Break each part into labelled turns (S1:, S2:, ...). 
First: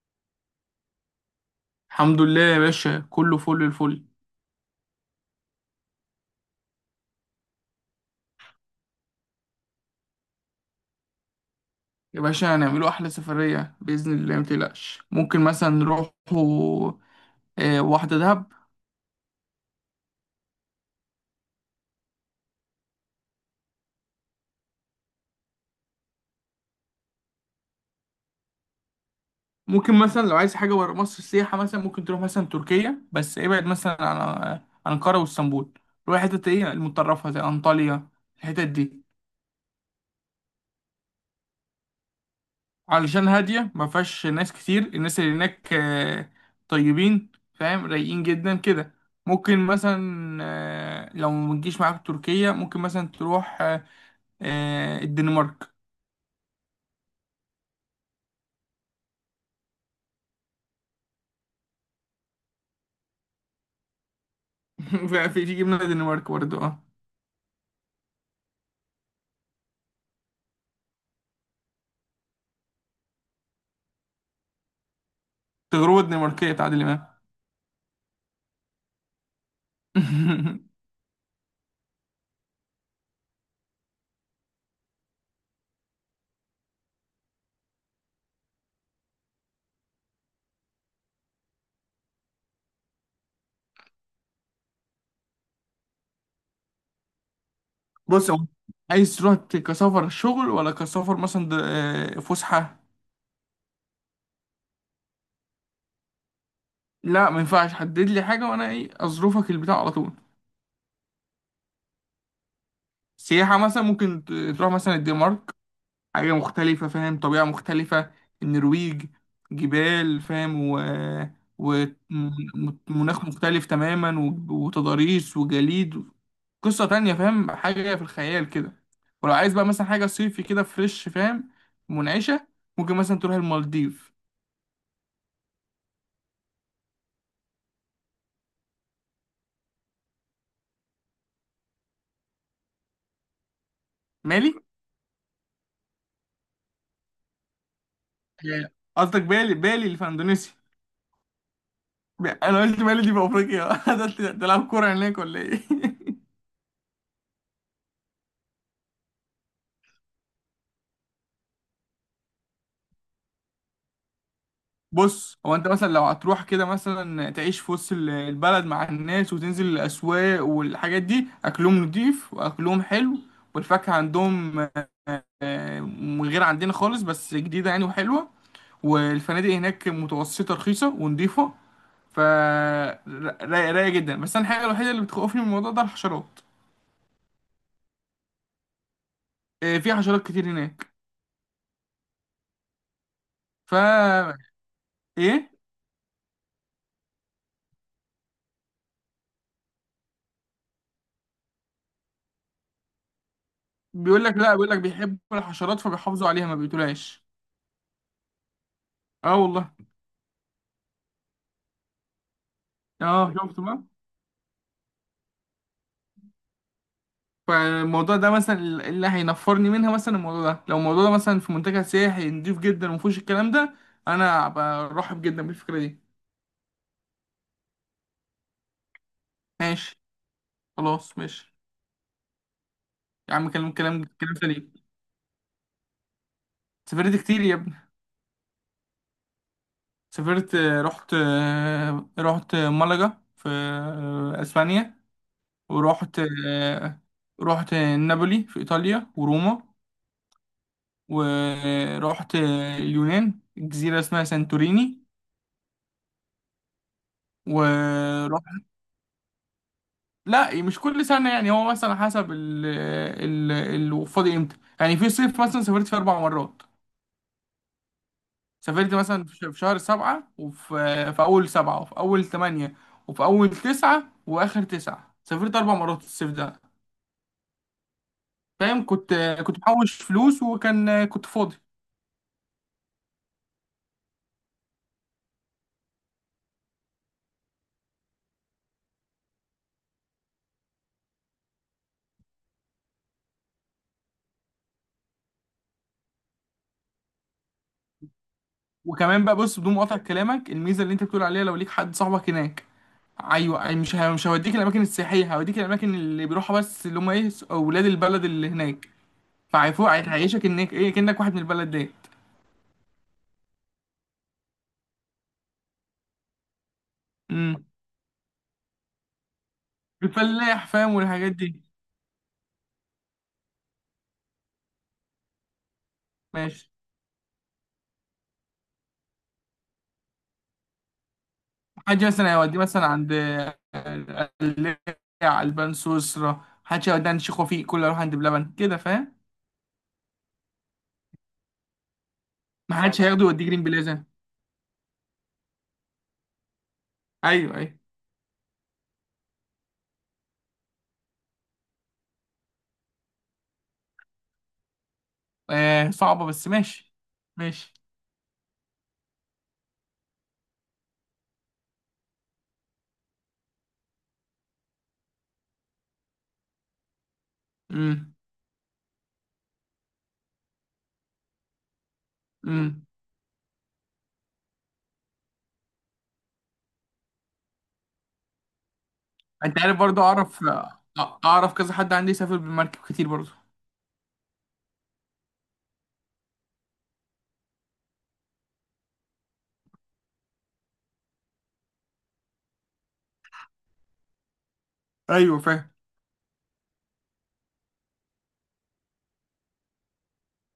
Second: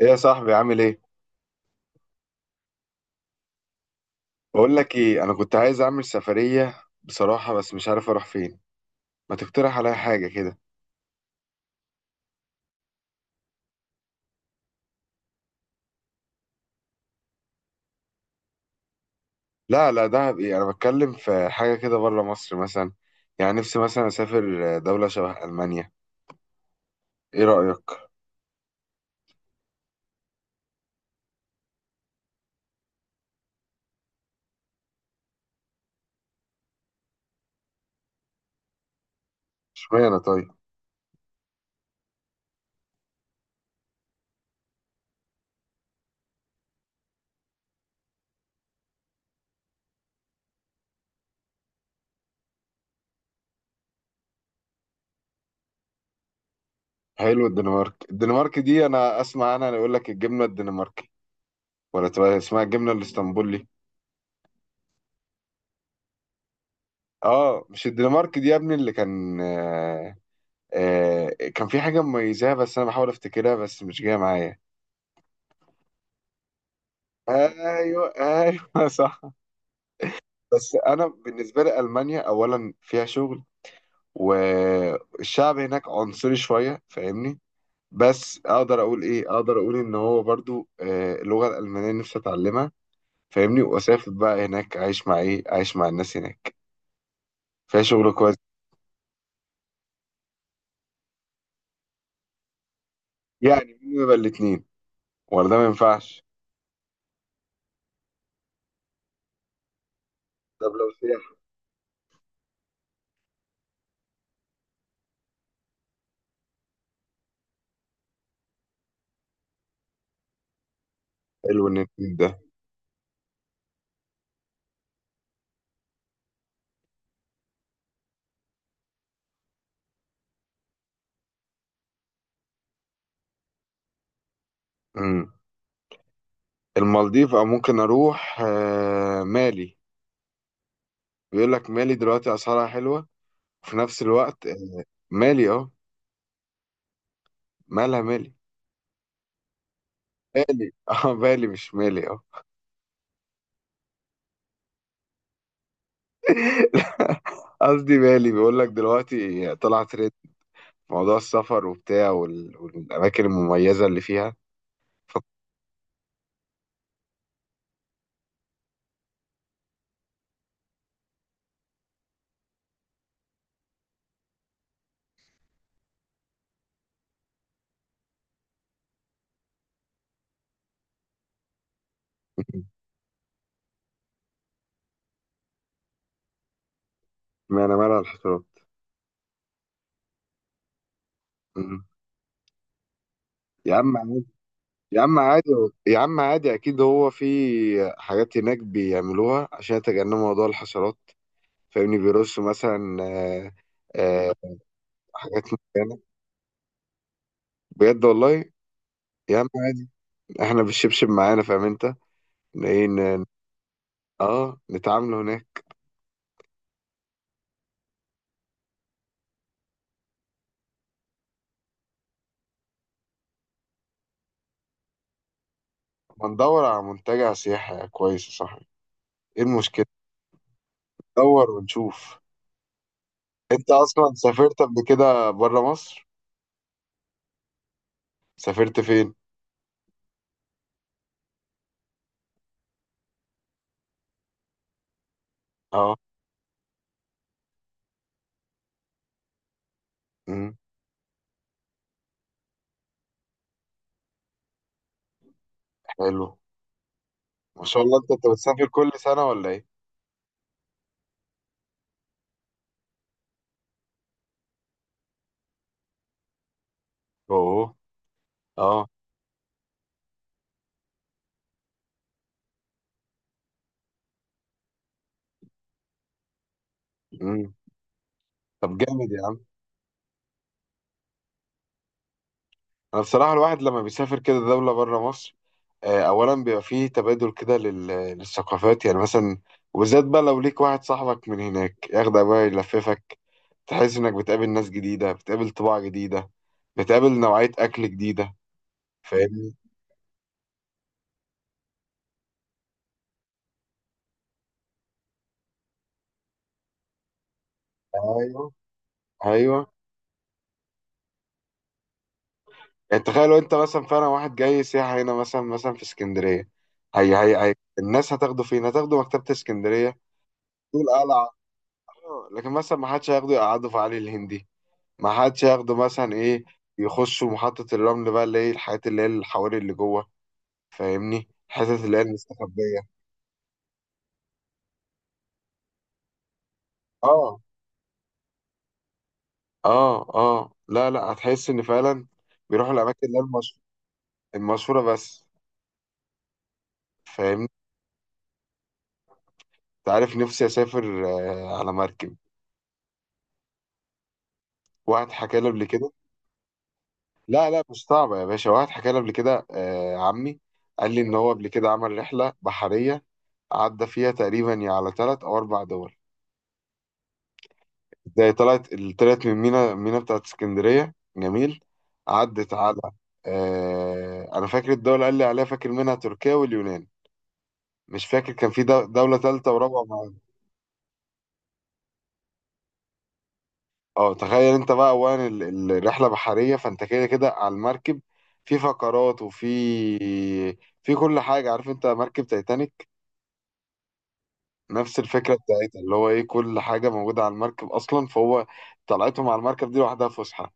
S1: ايه يا صاحبي، عامل ايه؟
S2: الحمد لله يا باشا، كله فل الفل.
S1: بقول لك ايه، انا كنت عايز اعمل سفريه بصراحه، بس مش عارف اروح فين. ما تقترح عليا حاجه كده؟
S2: يا باشا، هنعمله أحلى سفرية بإذن الله، متقلقش. ممكن مثلا نروحوا واحدة دهب.
S1: لا، لا، دهب ايه؟ انا بتكلم في حاجه كده بره مصر مثلا. يعني نفسي مثلا اسافر دوله شبه المانيا. ايه رايك؟
S2: ممكن مثلا لو عايز حاجة برا مصر سياحة، مثلا ممكن تروح مثلا تركيا، بس ابعد مثلا عن أنقرة واسطنبول. روح حتت ايه المتطرفة زي أنطاليا، الحتت دي.
S1: اشمعنى طيب؟
S2: علشان هادية ما فيهاش ناس كتير، الناس اللي هناك طيبين فاهم، رايقين جدا كده. ممكن مثلا لو ما تجيش معاك تركيا، ممكن مثلا تروح الدنمارك.
S1: حلو. الدنمارك دي انا اسمع عنها، انا يقول لك الجبنه الدنماركي، ولا تبقى اسمها الجبنه الاسطنبولي؟
S2: في جبنة الدنمارك برضه، اه.
S1: اه، مش الدنمارك دي يا ابني اللي كان كان في حاجه مميزاها، بس انا بحاول افتكرها بس مش جايه معايا.
S2: تجربة دنماركية تعادل إمام.
S1: ايوه، ايوه، صح. بس انا بالنسبه لي المانيا اولا فيها شغل، والشعب هناك عنصري شويه، فاهمني؟ بس اقدر اقول ايه، اقدر اقول ان هو برضو، اللغه الالمانيه نفسي اتعلمها، فاهمني؟ واسافر بقى هناك اعيش مع اعيش مع الناس هناك. فيها شغل
S2: بص،
S1: كويس.
S2: هو عايز تروح كسفر شغل ولا كسفر مثلا فسحة؟
S1: يعني مين يبقى الاتنين، ولا ده ما ينفعش؟
S2: لا ما ينفعش، حدد لي حاجة وأنا إيه أظروفك البتاع على طول.
S1: طب لو سياحه؟
S2: سياحة مثلا ممكن تروح مثلا الدنمارك، حاجة مختلفة فاهم، طبيعة مختلفة. النرويج، جبال فاهم، و
S1: حلو ان الاتنين ده.
S2: ومناخ مختلف تماما وتضاريس وجليد، قصة تانية فاهم، حاجة في الخيال كده. ولو عايز بقى مثلا حاجة صيفي كده فريش فاهم، منعشة، ممكن مثلا تروح المالديف.
S1: امم. المالديف، او ممكن اروح مالي. بيقول لك مالي دلوقتي اسعارها حلوه، في نفس الوقت.
S2: مالي؟
S1: مالي، اه. مالها مالي؟
S2: آه، قصدك بالي، بالي اللي في اندونيسيا.
S1: مالي. اه مالي، مش مالي، اه.
S2: انا قلت مالي دي في افريقيا، ده تلعب كورة هناك ولا ايه؟
S1: قصدي مالي، بيقول لك دلوقتي طلع ترند موضوع السفر وبتاع والاماكن المميزه اللي فيها. ف-
S2: بص، هو انت مثلا لو هتروح كده مثلا تعيش في وسط البلد مع الناس، وتنزل الاسواق والحاجات دي، اكلهم نضيف واكلهم حلو، والفاكهه عندهم من غير عندنا خالص، بس جديده يعني وحلوه. والفنادق هناك متوسطه رخيصه ونضيفه، ف رايقه جدا. بس انا الحاجه الوحيده اللي بتخوفني من الموضوع ده، الحشرات،
S1: ما انا مالها الحشرات.
S2: في حشرات كتير هناك.
S1: مم. يا
S2: ف
S1: عم عادي. يا عم عادي.
S2: ايه،
S1: يا عم عادي، اكيد هو في حاجات هناك بيعملوها عشان يتجنبوا موضوع الحشرات، فاهمني؟ بيرصوا مثلا،
S2: بيقول
S1: آه،
S2: لك لا، بيقول لك بيحبوا
S1: حاجات
S2: الحشرات
S1: معينه،
S2: فبيحافظوا عليها، ما بيقتلهاش.
S1: بجد والله.
S2: اه
S1: يا عم
S2: والله.
S1: عادي، احنا بالشبشب معانا، فاهم انت؟ ايه،
S2: اه، شفت بقى.
S1: اه، نتعامل هناك.
S2: فالموضوع ده مثلا اللي هينفرني منها مثلا، الموضوع ده لو الموضوع ده مثلا في منتجع سياحي نضيف جدا ومفيهوش الكلام ده، انا برحب جدا بالفكره دي.
S1: ما ندور على منتجع سياحي كويس يا صاحبي، ايه المشكلة؟
S2: ماشي، خلاص
S1: ندور
S2: ماشي.
S1: ونشوف.
S2: يا عم
S1: انت
S2: كلام
S1: اصلا سافرت قبل
S2: سليم.
S1: كده بره مصر؟
S2: سافرت كتير يا ابني.
S1: سافرت فين؟
S2: سافرت آه، رحت رحت ملقا في اسبانيا،
S1: اه.
S2: ورحت آه، رحت نابولي في ايطاليا وروما،
S1: امم.
S2: ورحت آه، اليونان، جزيره اسمها سانتوريني،
S1: حلو. ما شاء الله، انت،
S2: ورحت.
S1: بتسافر كل سنة ولا ايه؟
S2: لا مش كل سنة يعني، هو مثلا حسب ال ال ال فاضي امتى، يعني في صيف مثلا سافرت في أربع مرات.
S1: اوه. اه.
S2: سافرت مثلا في شهر سبعة، وفي أول سبعة، وفي أول تمانية، وفي أول تسعة وآخر تسعة، سافرت أربع مرات الصيف ده.
S1: امم. طب
S2: فاهم؟
S1: جامد
S2: كنت
S1: يا عم.
S2: كنت محوش فلوس، وكان كنت فاضي.
S1: انا بصراحه الواحد لما بيسافر كده دوله بره مصر، اولا بيبقى فيه تبادل كده، للثقافات، يعني مثلا. وبالذات بقى لو ليك واحد صاحبك من هناك، ياخدك بقى يلففك، تحس انك بتقابل ناس جديده، بتقابل طباع جديده، بتقابل نوعيه اكل جديده،
S2: وكمان بقى
S1: فاهمني؟
S2: بص، بدون مقاطع كلامك، الميزة اللي أنت بتقول عليها لو ليك حد صاحبك هناك. ايوه، أي مش هوديك الاماكن السياحيه، هوديك الاماكن اللي بيروحها بس، اللي هم ايه اولاد البلد اللي
S1: ايوه،
S2: هناك.
S1: ايوه.
S2: فعيفوق هيعيشك انك ايه، كأنك واحد من البلد ديت.
S1: يعني تخيل لو انت مثلا فعلا واحد جاي سياحه هنا مثلا، في اسكندريه، هي
S2: امم.
S1: الناس هتاخده فين؟ هتاخده مكتبه اسكندريه،
S2: الفلاح
S1: دول
S2: فاهم،
S1: قلعه،
S2: والحاجات دي.
S1: لكن مثلا ما حدش هياخده يقعده في علي الهندي، ما حدش ياخده مثلا ايه،
S2: ماشي.
S1: يخشوا محطة الرمل بقى، اللي هي الحاجات اللي هي الحواري اللي جوه، فاهمني؟ الحتت اللي هي
S2: حد مثلا هيوديه مثلا
S1: المستخبية.
S2: عند القلاع البان سويسرا؟ حدش هيوديه عند
S1: اه،
S2: شيخ وفيق؟ كله يروح عند بلبن كده فاهم.
S1: اه، اه. لا، لا، هتحس ان فعلا بيروحوا
S2: ما حدش
S1: الاماكن
S2: فاهم
S1: اللي هي
S2: هياخده يوديه جرين بلازا.
S1: المشهورة بس، فاهمني؟
S2: ايوه ايوه.
S1: انت عارف، نفسي اسافر على مركب. واحد حكى لي قبل
S2: آه
S1: كده.
S2: صعبة، بس ماشي.
S1: لا، لا،
S2: ماشي.
S1: مش صعبة يا باشا. واحد حكى لي قبل كده، عمي، قال لي ان هو قبل كده عمل رحلة بحرية، عدى فيها تقريبا يا على ثلاث او اربع دول.
S2: امم
S1: زي طلعت، طلعت من مينا، بتاعت اسكندرية جميل، عدت على،
S2: امم.
S1: أنا فاكر الدولة قال لي عليها، فاكر منها تركيا واليونان، مش فاكر كان في دولة ثالثة
S2: انت عارف
S1: ورابعة
S2: برضه،
S1: معانا.
S2: اعرف كذا حد عندي سافر بالمركب كتير برضه.
S1: اه، تخيل انت بقى اولا الرحلة بحرية، فانت كده كده على المركب، في فقرات وفي، في كل حاجة. عارف انت مركب تايتانيك؟ نفس الفكرة
S2: ايوه فاهم.
S1: بتاعتها، اللي هو ايه، كل حاجة موجودة على المركب اصلا، فهو طلعتهم على المركب دي لوحدها فسحة.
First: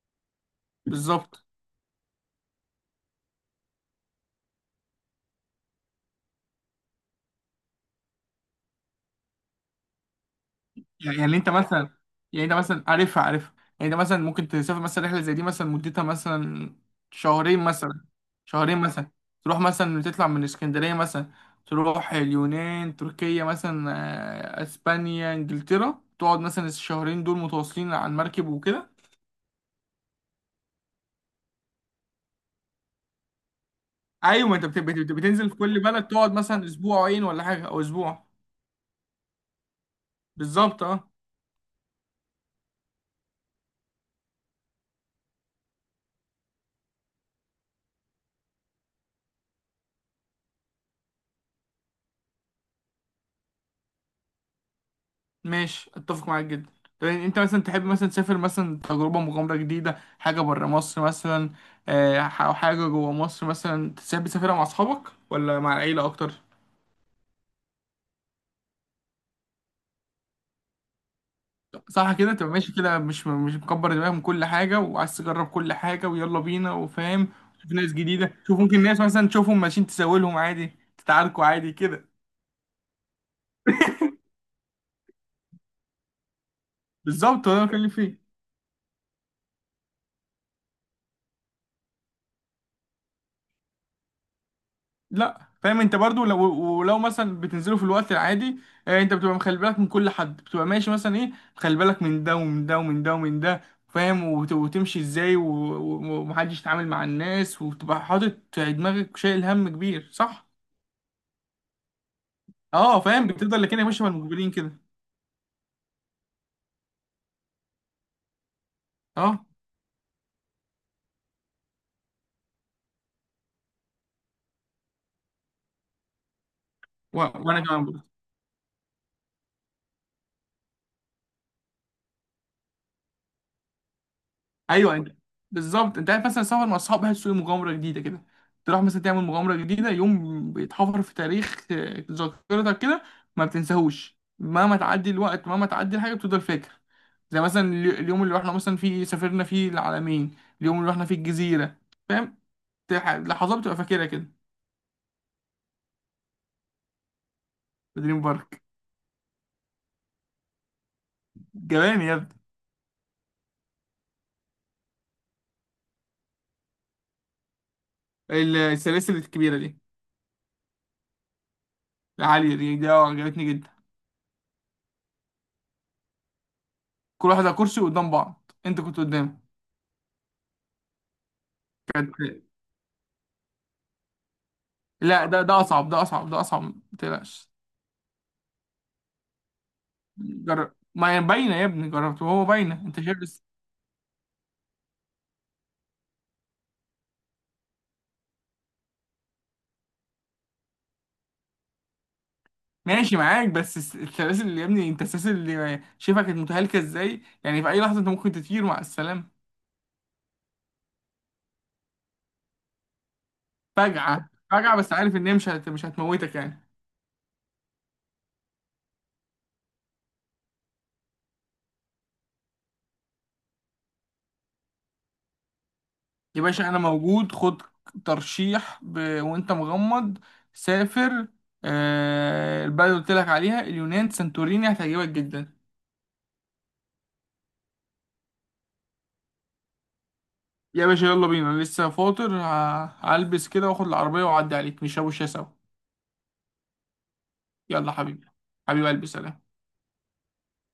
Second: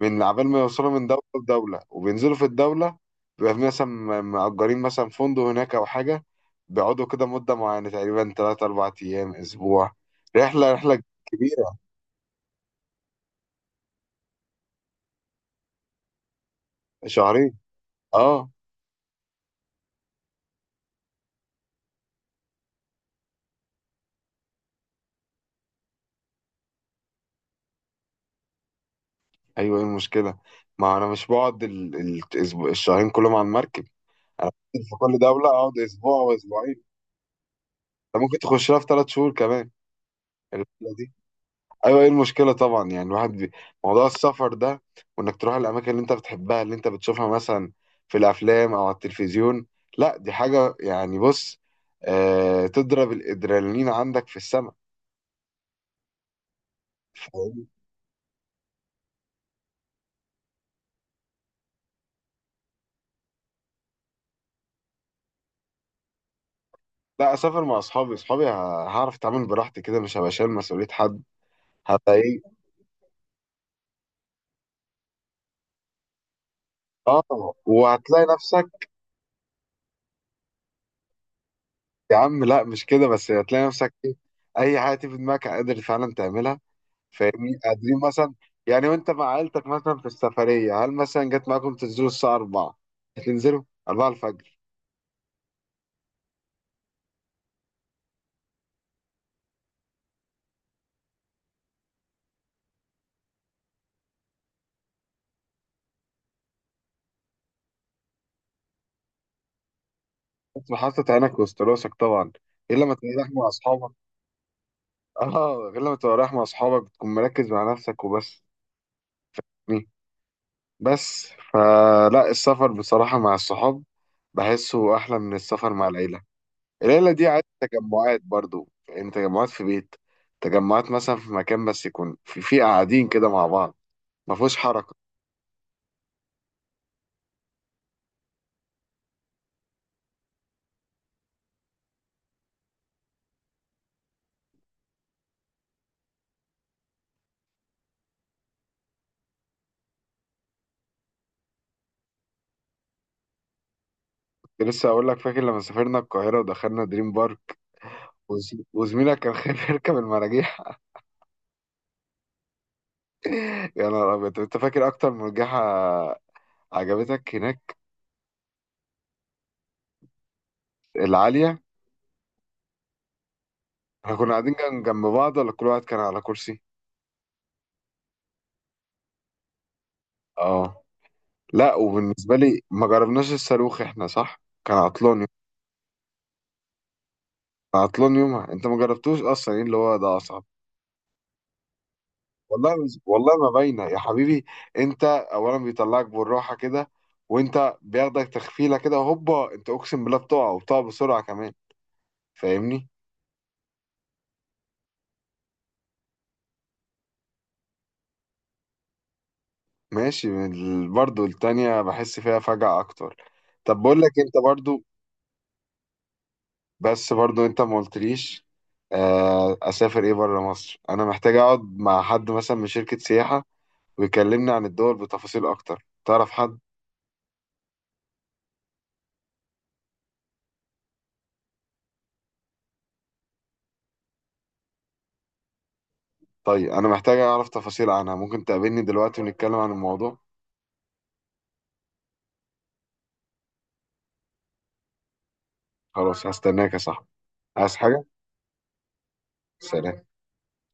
S1: من عبال ما يوصلوا من دولة
S2: بالظبط.
S1: لدولة، وبينزلوا في الدولة، بيبقى في مثلا مأجرين مثلا فندق هناك أو حاجة، بيقعدوا كده مدة معينة، تقريبا تلات أربع أيام، أسبوع، رحلة
S2: يعني انت
S1: كبيرة.
S2: مثلا، يعني انت مثلا عارفها، يعني انت مثلا ممكن تسافر مثلا رحله زي دي مثلا، مدتها مثلا.
S1: شهرين.
S2: شهرين مثلا
S1: أه.
S2: شهرين مثلا تروح مثلا، تطلع من اسكندريه مثلا، تروح اليونان تركيا مثلا اسبانيا انجلترا، تقعد مثلا الشهرين دول متواصلين على المركب وكده.
S1: أيوه، إيه المشكلة؟ ما أنا مش بقعد الشهرين كلهم على المركب.
S2: ايوه،
S1: أنا
S2: ما انت
S1: بنزل في كل دولة
S2: بتنزل في
S1: أقعد
S2: كل بلد،
S1: أسبوع
S2: تقعد
S1: أو
S2: مثلا
S1: أسبوعين.
S2: اسبوعين ولا حاجه او
S1: أنت
S2: اسبوع.
S1: ممكن تخش لها في تلات شهور كمان
S2: بالظبط
S1: الرحلة
S2: اه.
S1: دي. ايوه، ايه المشكله طبعا. يعني الواحد موضوع السفر ده، وانك تروح الاماكن اللي انت بتحبها، اللي انت بتشوفها مثلا في الافلام او على التلفزيون، لا دي حاجه يعني، بص، تضرب الادرينالين عندك في السماء.
S2: ماشي، اتفق معاك جدا. طب يعني انت مثلا
S1: فاهم؟
S2: تحب مثلا تسافر مثلا تجربة مغامرة جديدة، حاجة برا مصر مثلا، او حاجة جوا مصر مثلا تحب تسافرها مع اصحابك ولا مع العيلة اكتر؟
S1: لا، اسافر مع اصحابي. هعرف اتعامل براحتي كده، مش هبقى شايل مسؤوليه حد،
S2: صح
S1: هبقى
S2: كده، تبقى
S1: ايه.
S2: ماشي كده مش مش مكبر دماغك من كل حاجة، وعايز تجرب كل حاجة ويلا بينا وفاهم.
S1: اه،
S2: شوف ناس
S1: وهتلاقي
S2: جديدة، شوف
S1: نفسك.
S2: ممكن ناس مثلا تشوفهم ماشيين تساوي لهم عادي، تتعاركوا عادي كده.
S1: يا عم لا، مش كده بس، هتلاقي نفسك ايه، اي حاجه تيجي في دماغك قادر فعلا تعملها،
S2: بالظبط، هو
S1: فاهمني؟
S2: ده اللي بتكلم
S1: قادرين
S2: فيه.
S1: مثلا. يعني وانت مع عيلتك مثلا في السفريه، هل مثلا جت معاكم تنزلوا الساعه 4؟ تنزلوا 4 الفجر؟
S2: لا فاهم، انت برضو لو ولو مثلا بتنزلوا في الوقت العادي، انت بتبقى مخلي بالك من كل حد، بتبقى ماشي مثلا ايه، مخلي بالك من ده ومن ده ومن ده ومن ده، فاهم، وتمشي ازاي ومحدش يتعامل مع الناس، وتبقى حاطط في دماغك شايل هم كبير، صح.
S1: انت حاطط عينك وسط راسك طبعا، غير لما
S2: اه
S1: تبقى
S2: فاهم،
S1: رايح مع
S2: بتفضل لكن
S1: اصحابك.
S2: ماشي مع المجبرين كده.
S1: اه، غير لما تبقى رايح مع اصحابك بتكون مركز مع نفسك وبس.
S2: اه،
S1: مي. بس. فلا، السفر بصراحه مع الصحاب بحسه احلى من السفر مع العيله. العيله دي عايزه
S2: وانا كمان.
S1: تجمعات برضو، يعني تجمعات في بيت، تجمعات مثلا في مكان، بس يكون في قاعدين كده مع بعض، ما فيهوش حركه.
S2: ايوه انت، بالظبط. انت عارف مثلا سفر مع اصحاب، بحسه مغامره جديده كده، تروح مثلا تعمل مغامره جديده يوم بيتحفر في تاريخ ذاكرتك كده، ما بتنساهوش مهما تعدي الوقت، مهما تعدي الحاجه بتفضل فاكر. زي مثلا اليوم اللي رحنا مثلا فيه، سافرنا فيه العلمين، اليوم اللي رحنا فيه الجزيره فاهم، لحظات بتبقى فاكرها كده.
S1: لسه هقول لك، فاكر لما سافرنا القاهرة ودخلنا دريم بارك،
S2: في دريم بارك.
S1: وزميلك كان خايف يركب المراجيح؟
S2: جمال يا ابني.
S1: يا نهار أبيض. طب أنت فاكر أكتر مرجحة عجبتك هناك؟
S2: السلاسل الكبيره دي.
S1: العالية؟
S2: العاليه دي، اه عجبتني جدا.
S1: إحنا كنا قاعدين جنب بعض، ولا كل واحد كان على كرسي؟
S2: كل واحد على كرسي قدام بعض، انت كنت قدام.
S1: آه. لا،
S2: كانت.
S1: وبالنسبة لي ما جربناش الصاروخ إحنا، صح؟ كان عطلان
S2: لا،
S1: يوم،
S2: ده اصعب، ما تقلقش.
S1: كان عطلان يومها، أنت ما جربتوش أصلا إيه اللي هو ده أصعب.
S2: جرب، ما هي باينه يا ابني، جربت وهو
S1: والله
S2: باينه،
S1: مش
S2: انت شايف
S1: والله،
S2: بس.
S1: ما باينه يا حبيبي. انت اولا بيطلعك بالراحه كده، وانت بياخدك تخفيله كده هوبا، انت اقسم بالله بتقع، وبتقع بسرعه كمان، فاهمني؟
S2: ماشي معاك، بس السلاسل اللي يا ابني، انت السلاسل اللي شايفها كانت متهالكه ازاي، يعني في اي لحظه انت ممكن تطير مع السلامه.
S1: ماشي. من برضو التانية بحس فيها فجعه اكتر. طب بقول لك
S2: فجعه
S1: انت
S2: فجعه،
S1: برضو،
S2: بس عارف ان هي مش هتموتك يعني.
S1: بس برضو انت ما قلتليش، اسافر ايه بره مصر؟ انا محتاج اقعد مع حد مثلا من شركه سياحه ويكلمني عن الدول بتفاصيل اكتر. تعرف
S2: يا
S1: حد؟
S2: باشا انا موجود، خد ترشيح وانت مغمض، سافر البلد اللي قلت لك عليها، اليونان سانتوريني، هتعجبك جدا.
S1: طيب انا محتاج اعرف تفاصيل عنها، ممكن تقابلني دلوقتي ونتكلم عن الموضوع؟
S2: يا باشا يلا بينا، أنا لسه فاطر، هلبس كده واخد العربية واعدي عليك نشربوا شاي سوا.
S1: خلاص، هستناك يا صاحبي. عايز
S2: يلا
S1: حاجة؟
S2: حبيبي. حبيبي قلبي، سلام.
S1: سلام.